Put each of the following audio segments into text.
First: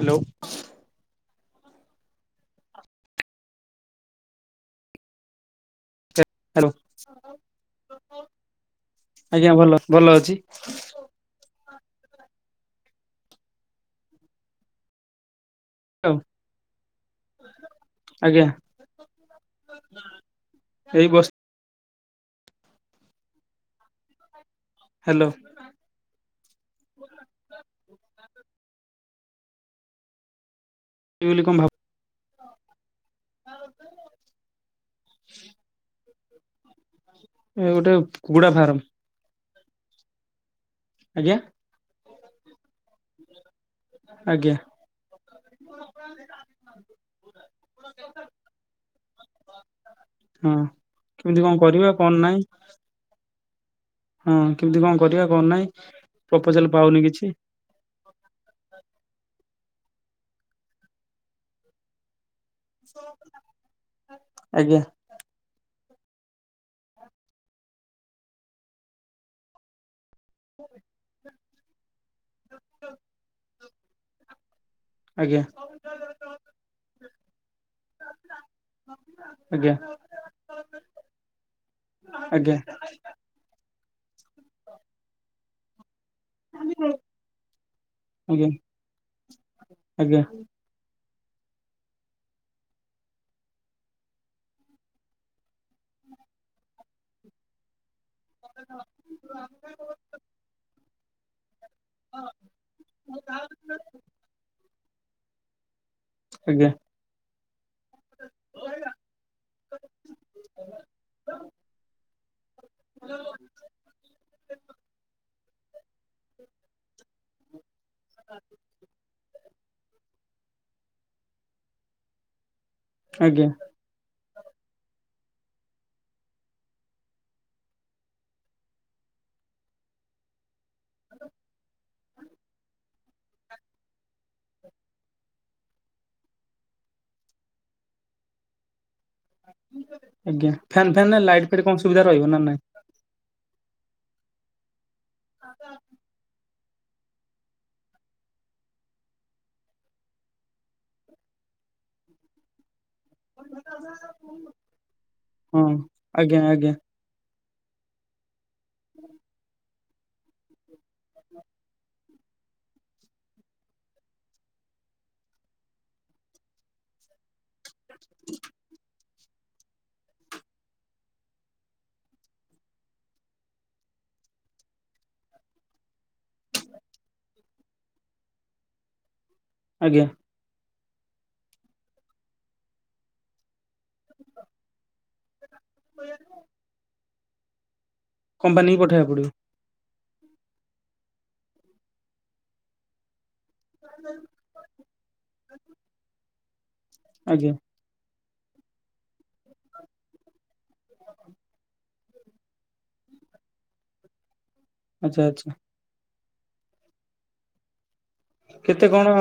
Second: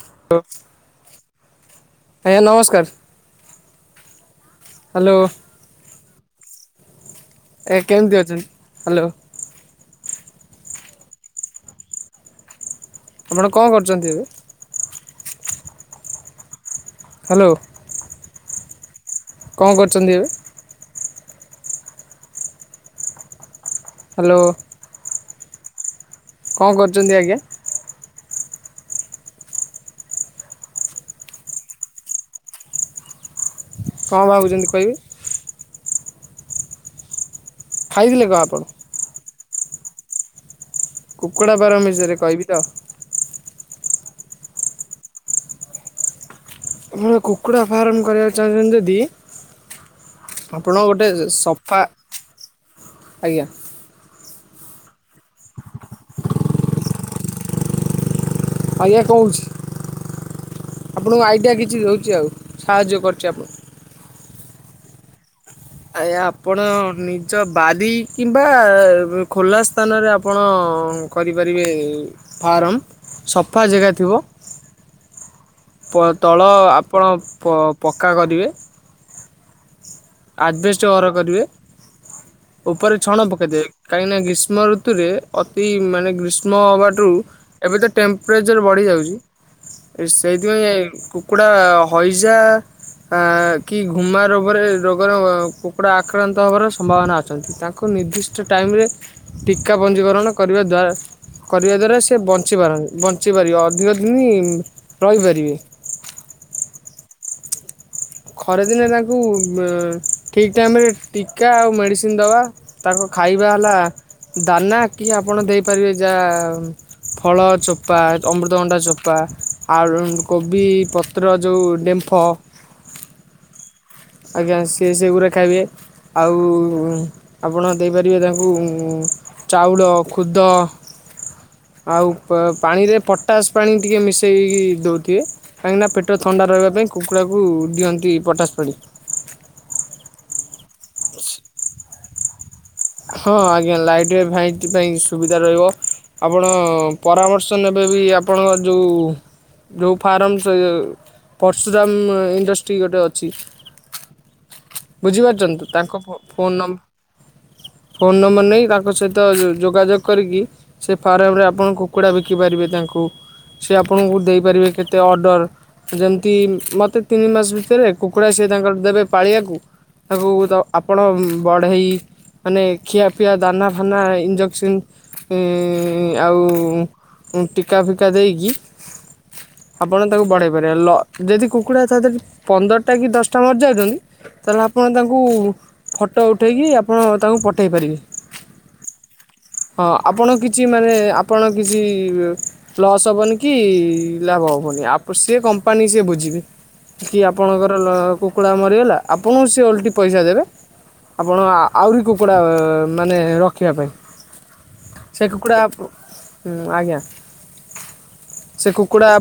Hello ଆଜ୍ଞା ନମସ୍କାର hello. Hello ଏ କେମିତି ଅଛନ୍ତି ହ୍ୟାଲୋ ଆଜ୍ଞା ଭଲ ଭଲ ଅଛି। ଆପଣ କଣ କରୁଛନ୍ତି ଏବେ? ହଉ ହ୍ୟାଲୋ। ଆଜ୍ଞା କଣ କରୁଛନ୍ତି ଏବେ? ଏଇ ବସ୍ ହ୍ୟାଲୋ। ହ୍ୟାଲୋ। କଣ କରୁଛନ୍ତି ଆଜ୍ଞା। ସେ ବୋଲି କଣ ଭାବ କଣ ଭାବୁଛନ୍ତି କହିବେ? ଏ ଗୋଟେ ଖାଇଥିଲେ କଣ କୁକୁଡା ଆପଣ ଫାର୍ମ ଆଜ୍ଞା କୁକୁଡ଼ା ଫାର୍ମ ବିଷୟରେ କହିବି ତ ଆଜ୍ଞା ଆପଣ କୁକୁଡ଼ା ଫାର୍ମ କରିବାକୁ ଚାଁହୁଛନ୍ତି ଯଦି ହଁ ଆପଣଙ୍କ ଗୋଟେ କେମିତି କଣ ସଫା କରିବା କଣ ନାହିଁ ଆଜ୍ଞା ହଁ କେମିତି କଣ କରିବା କଣ ନାହିଁ ପ୍ରପୋଜାଲ ପାଉନି କିଛି ଆଉ ଆଜ୍ଞା କହୁଛି ଆପଣଙ୍କ ଆଇଡ଼ିଆ କିଛି ଦେଉଛି ଆଉ ସାହାଯ୍ୟ କରୁଛି ଆପଣଙ୍କୁ ଆଜ୍ଞା ଆଜ୍ଞା ଆପଣ ନିଜ ବାରି କିମ୍ବା ଖୋଲା ସ୍ଥାନରେ ଆପଣ କରିପାରିବେ ଫାର୍ମ ସପ ସଫା ଜାଗା ଥିବ। ଆଜ୍ଞା ତଳ ଆପଣ ପକ୍କା କରିବେ। ଆଜ୍ଞା ଆଜବେଷ୍ଟ ଘର କରିବେ ଆଜ୍ଞା ଉପରେ ଛଣ ପ ଦେ କାହିଁକି ନା ଗ୍ରୀଷ୍ମ ଋତୁରେ ଅତି ମାନେ ଗ୍ରୀ ସ୍ମ ହେବାଟୁ ଏବେ ତ ଆଜ୍ଞା ଟେମ୍ପରେଚର୍ ବଢ଼ିଯାଉଛି ଆଜ୍ଞା ସେଇଥିପାଇଁ କୁକୁଡ଼ା ହଇଜା ଆ କି ଘୁମା ରୋଗରେ ର ର କୁକୁଡ଼ା ଆକ୍ରାନ୍ତ ହେବାର ସମ୍ଭାବନା ଅଛନ୍ତି ତାଙ୍କୁ ନିର୍ଦ୍ଦିଷ୍ଟ ଟାଇମରେ ଟୀକା ପଞ୍ଜୀକରଣ କରିବା ଦ୍ୱାରା କରିବା ଦ୍ୱାରା ସେ ବଞ୍ଚିପାରନ୍ତି ବଞ୍ଚିପାରିବ। ଦୀର୍ଘ ଦିନ ରହିପାରିବେ। ଆଜ୍ଞା। ଖରାଦିନେ ତାଙ୍କୁ ଠିକ୍ ଟାଇମରେ ଟୀକା ଆଉ ମେଡ଼ିସିନ ଦବା। ତାଙ୍କ ଖାଇବା ହେଲା ଦାନା କି ଆପଣ ଦେଇପାରିବେ ଯା ଫଳ ଚୋ ଚୋପା ଅମୃତଭଣ୍ଡା ଚୋପା ଆଉ କୋବି ପତ୍ର ଯୋଉ ଡେମ୍ଫ ଆଜ୍ଞା। ଆଜ୍ଞା ସେ ସେଗୁଡ଼ା ଖାଇବେ ଆଉ ଆପଣ ଦେଇପାରିବେ ତାଙ୍କୁ ଚାଉଳ ଖୁଦ ଆଉ ପାଣିରେ ପଟାସ ପାଣି ଟିକେ ମିଶେଇକି ଦଉଥିବେ। କାହିଁକିନା ପେଟ ଥଣ୍ଡା ରହିବା ପାଇଁ କୁକୁଡ଼ାକୁ ଦିଅନ୍ତି ପଟାସ ପାଣି। ଆଜ୍ଞା ଫ୍ୟାନ୍ ଫ୍ୟାନ୍ ନା ଲାଇଟ୍ ଫାଇଟ କଣ ସୁବିଧା ରହିବ ନା ନାଇଁ? ହଁ ଆଜ୍ଞା ଲାଇଟରେ ଭାଇ ପାଇଁ ସୁବିଧା ରହିବ। ଆପଣ ପରାମର୍ଶ ନେବେ ବି ଆପଣଙ୍କ ଯୋଉ ଯେଉ ଫାର୍ମ ସେ ପର୍ସୁରାମ ଇଣ୍ଡଷ୍ଟ୍ରି ଗୋଟେ ବୁଝିପାରୁଛନ୍ତି ହଁ ତ ତାଙ୍କ ଆଜ୍ଞା ଫୋନନ ଆଜ୍ଞା ଫୋନ ନମ୍ବର ନେଇ ତାଙ୍କ ସହିତ ଯୋଗାଯୋଗ କରିକି ସେ ଫାର୍ମରେ ଆପଣ କୁକୁଡ଼ା ବିକିପାରିବେ ତାଙ୍କୁ। ସେ ଆପଣଙ୍କୁ ଦେଇପାରିବେ କେତେ ଅର୍ଡ଼ର ଯେମିତି ମୋତେ ତିନି ମାସ ଭିତରେ କୁକୁଡ଼ା ସିଏ ତାଙ୍କର ଦେବେ। ପାଳିବାକୁ ତାକୁ ଆପଣ ବଢେଇ ମାନେ ଖଆ ପିଆ ଦାନା ଫାନା ଇଞ୍ଜେକ୍ସନ ଆଉ ଟିକା ଫିକା ଦେଇକି ଆଜ୍ଞା ଆପଣ ତାକୁ ବଢେଇ ପାରିବେ ଲ ଯଦି କୁକୁଡ଼ା ତା ଦେହରେ ପନ୍ଦରଟା କି ଦଶଟା ମରିଯାଉଛନ୍ତି ତାହେଲେ ଆପଣ ତାଙ୍କୁ ଫଟୋ ଉଠେଇକି ଆପଣ ତାଙ୍କୁ ପଠାଇ ପାରିବେ। କମ୍ପାନୀକି ପଠାଇବାକୁ ପଡିବ। ହଁ ଆପଣ କିଛି ମାନେ ଆପଣ କିଛି ଲସ୍ ହବନି କି? କି ଲାଭ ହବନି ସେ କମ୍ପାନୀ ସିଏ ବୁଝିବେ କି ଆଜ୍ଞା ଆପଣଙ୍କର କୁକୁଡ଼ା ମରିଗଲା ଆପଣଙ୍କୁ ସେ ଓଲଟି ପଇସା ଦେବେ ଆପଣ ଆହୁରି କୁକୁଡ଼ା ମାନେ ରଖିବା ପାଇଁ ଆଚ୍ଛା ସେ ଆଚ୍ଛା କୁକୁଡ଼ା ଆଜ୍ଞା। ସେ କେତେ କୁକୁଡ଼ା କଣ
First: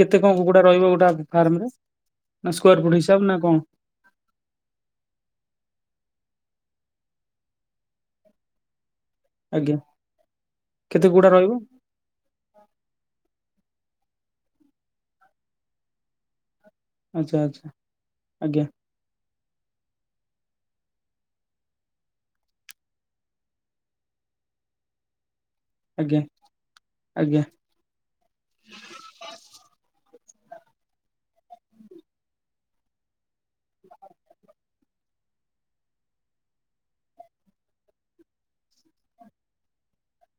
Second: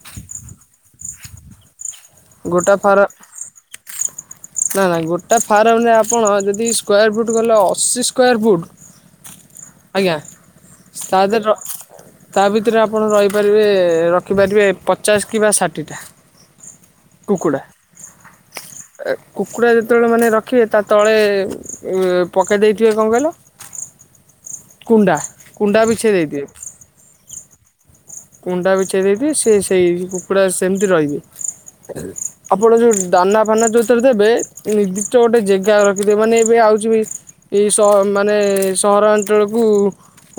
କେତେ କଣ କୁକୁଡା ରହିବ ଗୋଟେ ଫାର୍ମରେ? ଗୋଟା ଫାରା ନା ନା ଗୋଟେ ଫାର୍ମରେ ଆପଣ ଯଦି ସ୍କୋୟାର ଫୁଟ ଗଲେ ଅଶି ସ୍କୋୟାର ଫୁଟ। ଆଜ୍ଞା କେତେ ଗୁଡା ତାହାଲେ ରହିବ ର ତା ଭିତରେ ଆପଣ ରହିପାରିବେ ରଖିପାରିବେ ପଚାଶ କିମ୍ବା ଷାଠିଏଟା। ଆଚ୍ଛା ଆଚ୍ଛା ଆଜ୍ଞା। ଏ କୁକୁଡ଼ା ଯେତେବେଳେ ମାନେ ରଖିବେ ତା ତଳେ ପକାଇ ଦେଇଥିବେ କଣ କହିଲ? କୁଣ୍ଡା କୁଣ୍ଡା ଆଜ୍ଞା ବିଛେଦେଇଥିବେ। ଆଜ୍ଞା। କୁଣ୍ଡା ବିଛେଇଦେଇଥିବେ ସେ ସେଇ କୁକୁଡ଼ା ସେମିତି ରହିବେ ଆପଣ ଯୋଉ ଦାନା ଫାନା ଯୋଉଥିରେ ଦେବେ ନିର୍ଦ୍ଧିଷ୍ଟ ଗୋଟେ ଯେଗା ରଖିଥିବେ ମାନେ ଏବେ ଆଉଛି ଏଇ ସହର ମାନେ ସହରାଞ୍ଚଳକୁ।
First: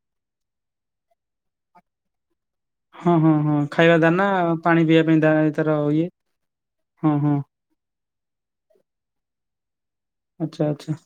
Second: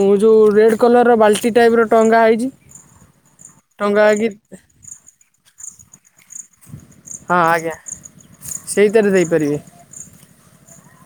ହୁଁ ଯୋଉ ରେଡ଼୍ କଲରର ବାଲ୍ଟି ଟାଇପର ଟଙ୍ଗା ହୋଇଛି। ହଁ ହଁ ହଁ ଖାଇବା ଦାନା ପାଣି ପିଇବା ପାଇଁ ଏ ତାର ଇଏ ହଁ ଆଜ୍ଞା ସେଇଥିରେ ଦେଇପାରିବେ। ଆଚ୍ଛା ଆଚ୍ଛା।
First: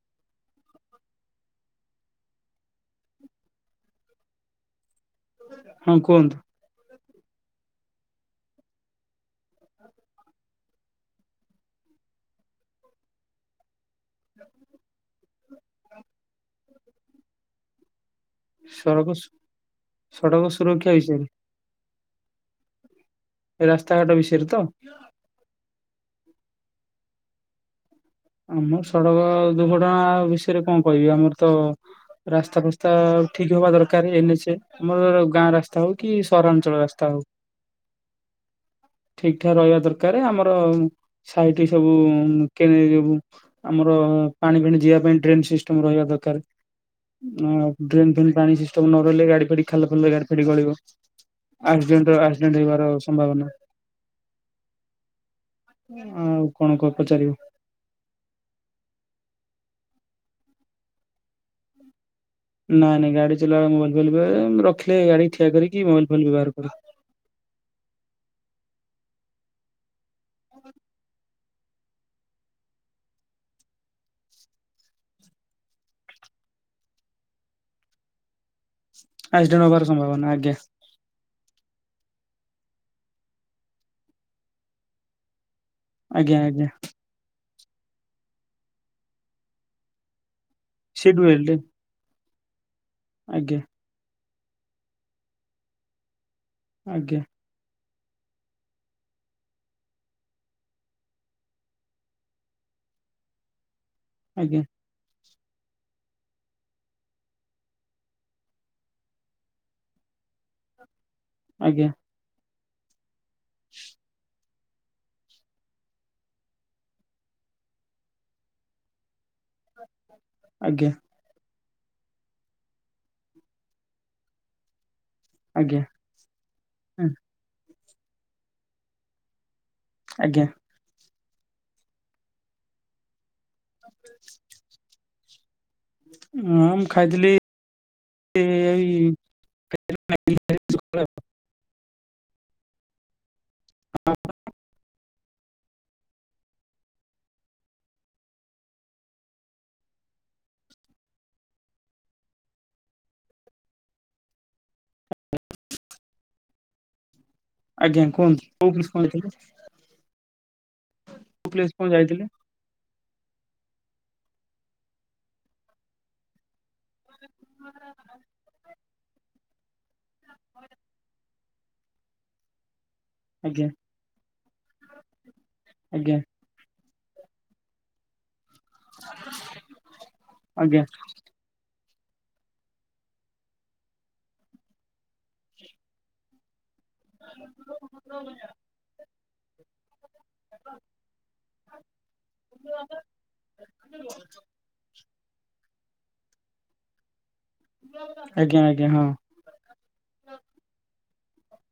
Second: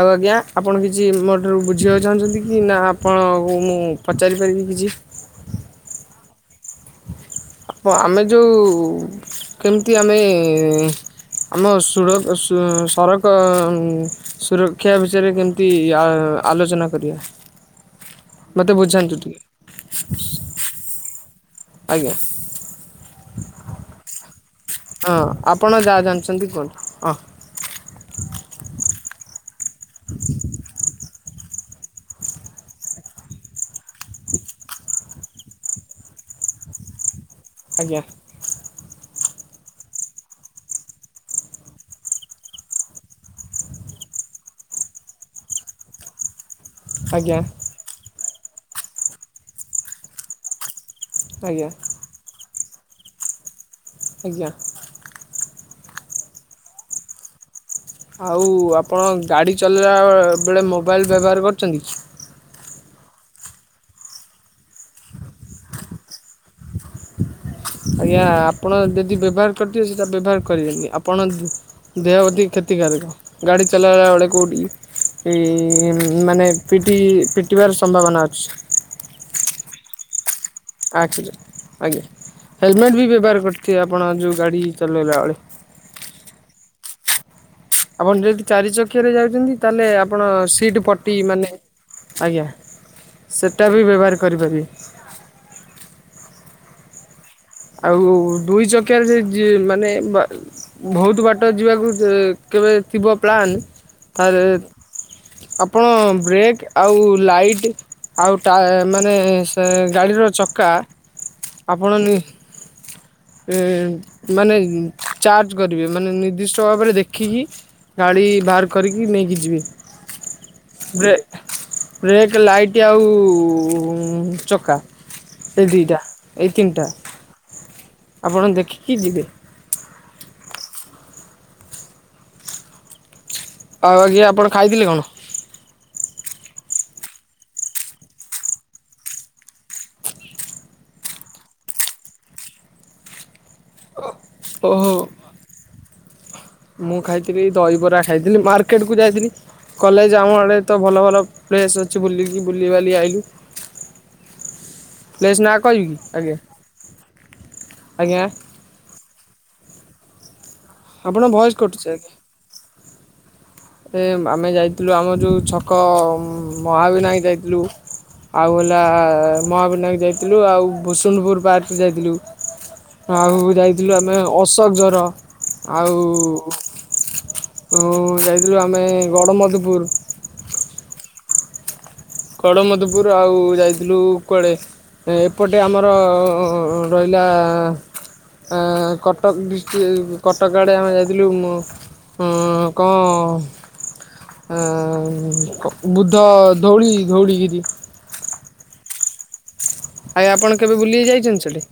ଆଉ ଆଜ୍ଞା, ଆପଣ କିଛି ମୋ ଠାରୁ ବୁଝିବାକୁ ଚାହୁଁଛନ୍ତି କି? ନା, ଆପଣଙ୍କୁ ମୁଁ ପଚାରିପାରିବି କିଛି? ହଁ, କୁହନ୍ତୁ। ଆପ ଆମେ ଯଉ, କେମିତି ଆମେଁ -ଏ ଆମ ସୁଡ଼କ ସୁ-ସରକ-ଉଁ ସୁରକ୍ଷା ବିଷୟରେ କେମିତି ଆ ଆଲୋଚନା କରିବା? ମୋତେ ବୁଝାନ୍ତୁ ସଡ଼କ ସୁ, ଟିକେ ସଡ଼କ ସୁରକ୍ଷା ବିଷୟରେ। ଆଜ୍ଞା। ଏ ରାସ୍ତାଘାଟ ବିଷୟରେ ତ! ହଁ, ଆପଣ ଯାହା ଜାଣିଛନ୍ତି, କୁହନ୍ତୁ ଅଁ। ମୁଁ, ସଡକ ଦୁର୍ଘଟଣା ବିଷୟରେ କଣ କହିବି? ଆମର ତ ରାସ୍ତା ଫାସ୍ତା ଠିକ୍ ହବା ଦରକାର୍। N H A. ଆମର ଗାଁ ରାସ୍ତା ହଉ, କି ସହରାଞ୍ଚଳ ରାସ୍ତା ହଉ। ଆଜ୍ଞା। ଠିକ୍ ଠାକ୍ ରହିବା ଦରକାରେ। ଆମର ସାହିଠି ସବୁ-ଉଁ କେ [unintelligible] ଆମର ପାଣି ଫାଣି ଯିଆ ପାଇଁ, ଡ୍ରେନ୍ ସିଷ୍ଟମ୍ ରହିବା ଦରକାର। ଆଜ୍ଞା ଆ ଡ୍ରେନ୍ ଫେନ୍ ପାଣି ସିଷ୍ଟମ୍ ନ ରହିଲେ, ଗାଡି ଫାଡି ଖାଲ ଫାଲରେ ଗାଡି ଫାଡି ଗଳିବ। ଆଜ୍ଞା ଆକ୍ସିଡେଣ୍ଟ! ଆକ୍ସିଡେଣ୍ଟ, ହେବାର ସମ୍ଭାବନା। ଆଜ୍ଞା। ଆଉ କଣ କ ପଚାରିବ? ଆଉ, ଆପଣ ଗାଡ଼ି ଚଲେଇଳା ବେଳେ ମୋବାଇଲ୍ ବ୍ୟବହାର କରୁଛନ୍ତି? ନାଇଁ ନାଇଁ ଗାଡି ଚଲେଇଲା୍ [unintelligible] ମୋବାଇଲ୍ ଫୋବାଇଲ୍ [unintelligible] ରଖିଲେ, ଗାଡି ଠିଆ କରିକି ମୋବାଇଲ୍ ଫୋବାଇଲ୍ ବ୍ୟବହାର କରେ। ଆଜ୍ଞା, ଆପଣ ଯଦି ବ୍ୟବହାର କରିଥିବେ। ସେଇଟା ବ୍ୟବହାର କରିବେନି। ଆପଣ ଦେହ ପ୍ରତି କ୍ଷତିକାରକ, ଗାଡ଼ି ଚଲେଇଲା ବେଳେ କଉଠି ଏଇ ମାନେ ପିଟି-ଇ ପିଟିବାର ସମ୍ଭାବନା ଅଛି! ଆକ୍ସିଡେଣ୍ଟ ହବାର ସମ୍ଭାବନା। ଆଜ୍ଞା। ଆକ୍ସିଡେଣ୍ଟ ଆଜ୍ଞା। ହେଲମେଟ୍ ବି ବ୍ୟବହାର କରିଥିବେ, ଆପଣ ଯୋଉଁ ଗାଡ଼ି ଚଲେଇଲାବେଳେ। ଆଜ୍ଞା, ଆଜ୍ଞା। ଆପଣ ଯଦି ଚାରି ଚକିଆରେ ଯାଇଛନ୍ତି, ତାହେଲେ ଆପଣ ସିଟ ସେ ପଟି ମାନେ ଡୁଏଲ ଆଜ୍ଞା, ଆଜ୍ଞା ସେଟା ବି ବ୍ୟବହାର କରିପାରିବେ। ଆଜ୍ଞା। ଆଉ, ଦୁଇ ଚକିଆରେ ସେ ଯି ମାନେ ବା ବହୁତ୍ ବାଟ ଯିବାକୁ ଯେ କେବେ ଥିବ, ପ୍ଲାନ୍ ତାରେ ଆଜ୍ଞା ଆପଣ ବ୍ରେକ୍, ଆଉ ଲାଇଟ୍ ଆଉ ଟା, ମାନେ ସେ ଗାଡ଼ିର ଚକା ଆଜ୍ଞା ଆପଣ ନି ଏଁ ମାନେ, ଇଁ ଚାର୍ଜ କରିବେ। ମାନେ ନିର୍ଦ୍ଦିଷ୍ଟ ଭାବରେ ଦେଖିକି, ଗାଡି ବାହାର କରିକି ନେଇକି ଯିବେ। ଆଜ୍ଞା। ବ୍ରେ, ବ୍ରେକ୍, ଲାଇଟ୍, ଆଉ ଚକା। ଏଇ ଆଜ୍ଞା ଦିଇଟା, ଏଇ ତିନିଟା, ଆପଣ ଦେଖିକି ଯିବେ। ଆଜ୍ଞା। ଆଉ, ଆଜ୍ଞା! ଆପଣ ଖାଇଥିଲେ କଣ? ମୁଁ ଖାଇଥିଲି ଏଇ [inaudible] ହଁ [inaudible] ଓହୋ! ମୁଁ ଖାଇଥିଲି, ଦହିବରା ଖାଇଥିଲି। ମାର୍କେଟ କୁ ଯାଇଥିଲି। କଲେଜ ଆଉଁ ଆଡ଼େ ତ ଭଲ ଭଲ ପ୍ଲେସ୍ ଅଛି, ବୁଲିକି ବୁଲିବାଲି ଆଇଲି। ପ୍ଲେସ୍ ନା କହିବିକି? ଆଗ୍ୟା। ଆଜ୍ଞା, କୁହନ୍ତୁ। କୋଉ ପ୍ଲିସ୍ କହୁଥିଲେ? ଆପଣଙ୍କ ଭଏସ୍ କଟୁଛି ଆଜ୍ଞା। ଏ ଆମେ ଯାଇଥିଲୁ ଆମ ଯୋଉଁ ଛକ ମହାବିନାୟକ ଯାଇଥିଲୁ। ଆଉ ହେଲା ମହାବିନାୟକ ଯାଇଥିଲୁ ଆଉ ଭୁସୁନପୁର ପାର୍କ ଯାଇଥିଲୁ। ଆଉ ଆଜ୍ଞା ଯାଇଥିଲୁ ଆମେ ଅଶୋକ ଝର ଆଉ। ଆଜ୍ଞା ହୁଁ ଯାଇଥିଲୁ ଆମେ ଗଡ଼ମଧୁପୁର। ଆଜ୍ଞା। ଗଡ଼ମଧୂପୁର ଆଉ ଯାଇଥିଲୁ କୁଆଡ଼େ ଏପଟେ ଆମର ରହିଲା ଆଁ କଟକ ଡିଷ୍ଟ୍ରି କଟକ ଆଡ଼େ ଆମେ ଯାଇଥିଲୁ କ ଆଁ ବୁଦ୍ଧ ଧଉଳି ଧଉଳିିଗିରି ଆଜ୍ଞା ଆଜ୍ଞା ହଁ। ଆଜ୍ଞା ଆପଣ କେବେ ବୁଲି ଯାଇଛନ୍ତି ସେଠି?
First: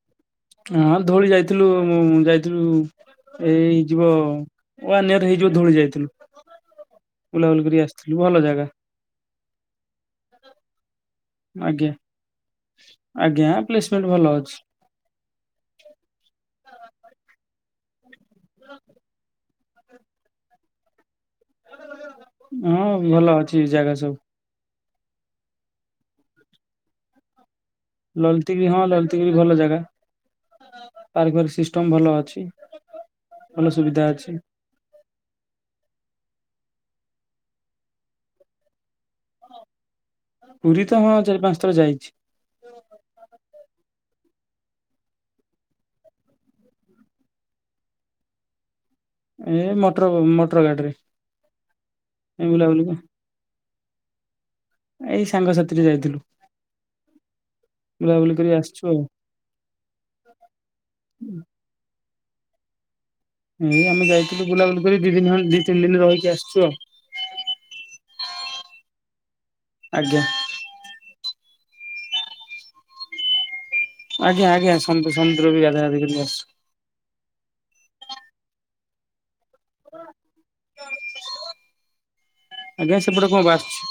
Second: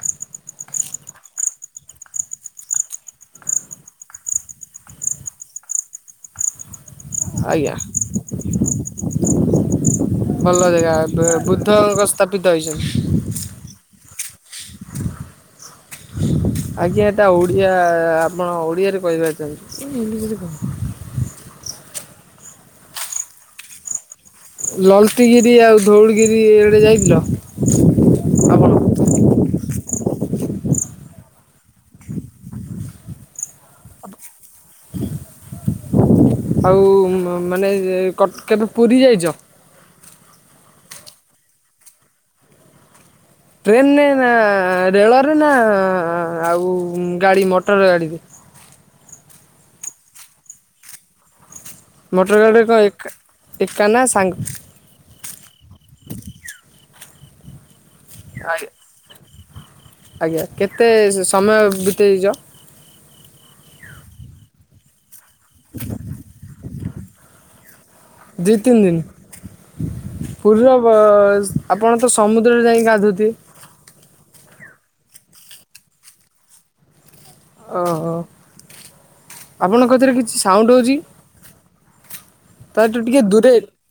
ହଁ ଧଉଳି ଯାଇଥିଲୁ ମୁଁ ଯାଇଥିଲୁ। ଏ ଏ ହେଇଯିବ ୱାନ ଇୟର ହେଇଯିବ ଧଉଳି ଯାଇଥିଲୁ। ବୁଲାବୁଲି ଆଜ୍ଞା କରି ଆସିଥିଲୁ ଭଲ ଜାଗା। ଭଲ ଜାଗା ଆଜ୍ଞା ବୁଦ୍ଧଙ୍କ ସ୍ଥାପିତ ହେଇଛନ୍ତି। ଆଜ୍ଞା ପ୍ଲେସମେଣ୍ଟ ଭଲ ଅଛି। ଆଜ୍ଞା ଏଟା ଓଡିଆ ଆପଣ ଓଡିଆରେ କହିପାରିଥାନ୍ତେ ଇଂଲିଶରେ କହ ହଁ ଭଲ ଅଛି ଜାଗା ସବୁ। ଲଳିତିଗିରି ଆଉ ଧଉଳଗିରି ଏ ଆଡେ ଯାଇଥିଲ? ଲଲତିଗି ଆପଣ? ହଁ ଲଲତିଗିରି ଭଲ ଜାଗା। ପାର୍କ ଫର୍କ୍ ସିଷ୍ଟମ ଭଲ ଅଛି ଭଲ ସୁବିଧା ଅଛି। ଆଉ ମାନେ କଟ କେବେ ପୁରୀ ଯାଇଛ? ପୁରୀ ତ ହଁ ଚାରି ପାଞ୍ଚ ଥର ଯାଇଛି। ଟ୍ରେନରେ ନା ରେଳରେ ନା ଆଉ ଗାଡି ମଟର ଗାଡିରେ ଏ ମଟର ମଟର ଗାଡିରେ ମୋଟର ଏ ଗାଡ଼ିରେ କଣ ବୁଲାବୁଲି କରି- ଏକ୍ ଏକା ନା ସାଙ୍ଗ୍ ଏଇ ସାଙ୍ଗସାଥିରେ ଯାଇଥିଲୁ ବୁଲାବୁଲି କରି ଆଜ୍ଞା ଆସିଛୁ ଆଉ। ଆଜ୍ଞା କେତେ ସମୟ ବିତେଇଛ? ଏଇ ଆମେ ଯାଇଥିଲୁ ବୁଲାବୁଲି କରି ଦି ଦିନ ଖଣ୍ଡ ଦି ତିନି ଦିନ ରହିକି ଆସିଛୁ ଆଉ ଦି ତିନି ଦିନ ଆଜ୍ଞା। ପୁରୀର ଅ ଆପଣ ତ ସମୁଦ୍ରରେ ଯାଇକି ଗାଧାଉଥିବେ। ଆଜ୍ଞା ଆଜ୍ଞା ସମୁଦ୍ର ସମୁଦ୍ରରେ ବି ଗାଧା ଗାଧି କରି ଆସୁଚୁ। ଓହୋ ଆପଣଙ୍କଥିରେ କିଛି ସାଉଣ୍ଡ ହେଉଛି? ଆଜ୍ଞା ତାଠୁ ଟିକେ ସେପଟେ କଣ ଦୁରେ ବାସୁଛି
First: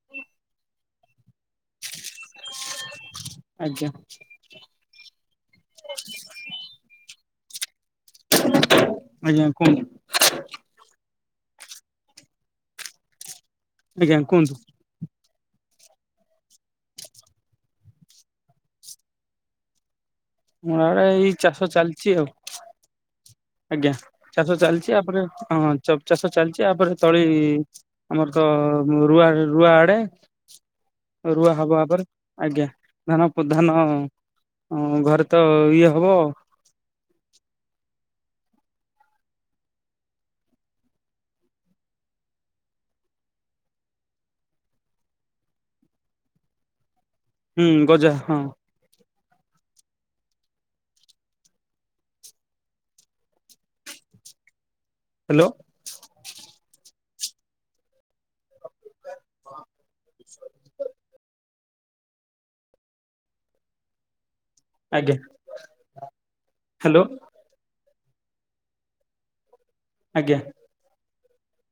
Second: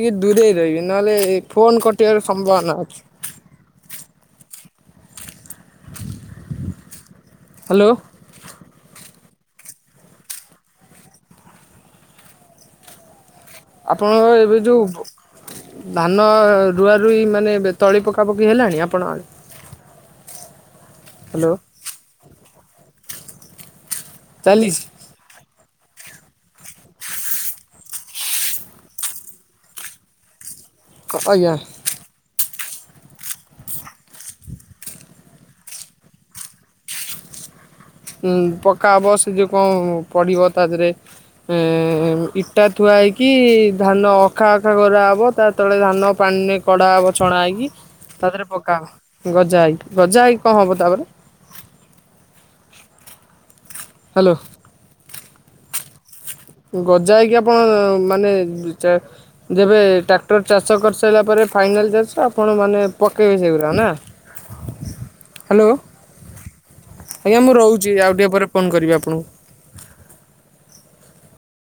ଟିକେ ଦୂରେଇ ରହିବେ ନହେଲେ ଫୋନ କଟିବାର ସମ୍ଭାବନା ଅଛି। ଆଜ୍ଞା। ।। ହାଲୋ। ଆଜ୍ଞା କୁହନ୍ତୁ। ଆଜ୍ଞା ଆପଣଙ୍କର କୁହନ୍ତୁ। ଏବେ ଯୋଉ ଧାନ ରୁଆ ରୁଇ ମାନେ ଏବେ ତଳି ପକାପକି ହେଲାଣି ଆପଣ ଆଡେ? ମୋର ଆଡେ ଏଇ ଚାଷ ଚାଲିଛି ଆଉ। ଆଜ୍ଞା ଚାଷ ଚାଲିଛି ଆପରେ ହଁ ଚାଷ ଚାଲିଛି ଆପରେ ତଳି ଆମରତ ରୁଆ ରୁଆ ଆଡେ ଆଜ୍ଞା। ରୁଆ ହବ ଆପରେ। ଆଜ୍ଞା ଧାନ ପ ଧାନ ଘରେ ତ ଇଏ ହବ। ଉଁ ପକା ହବ ସେ ଯୋଉ କଣ ପଡିବ ତା ଦେରେ। ଏ ଇଟା ଥୁଆ ହେଇକି ଧାନ ଅଖା ଅଖା କରାହେବ ତା ତଳେ ଧାନ ପାଣିରେ କଢା ହବ ଛଣା ହୁଁ ହେଇକି ଗଜା ତା ହଁ ଦେହରେ ପକାହବ ଗଜା ହେଇକି ଗଜା ହେଇକି କଁ ହବ ତାପରେ। ହ୍ୟାଲୋ। ହ୍ୟାଲୋ। ଗଜା ହେଇକି ଆପଣ ମାନେ ଚା ଯେବେ ଟ୍ରାକ୍ଟର ଚାଷ କରିସାରିଲା ପରେ ଫାଇନାଲ୍ ଚାଷ ଆପଣ ମାନେ ପକେଇବେ ସେଗୁଡ଼ା ନା। ଆଜ୍ଞା ହ୍ୟାଲୋ ହ୍ୟାଲୋ ଆଜ୍ଞା ମୁଁ ରହୁ ଯି ଆଉ ଟିକେ ପରେ ଫୋନ୍ କରିବି ଆପଣଙ୍କୁ? ଆଜ୍ଞା।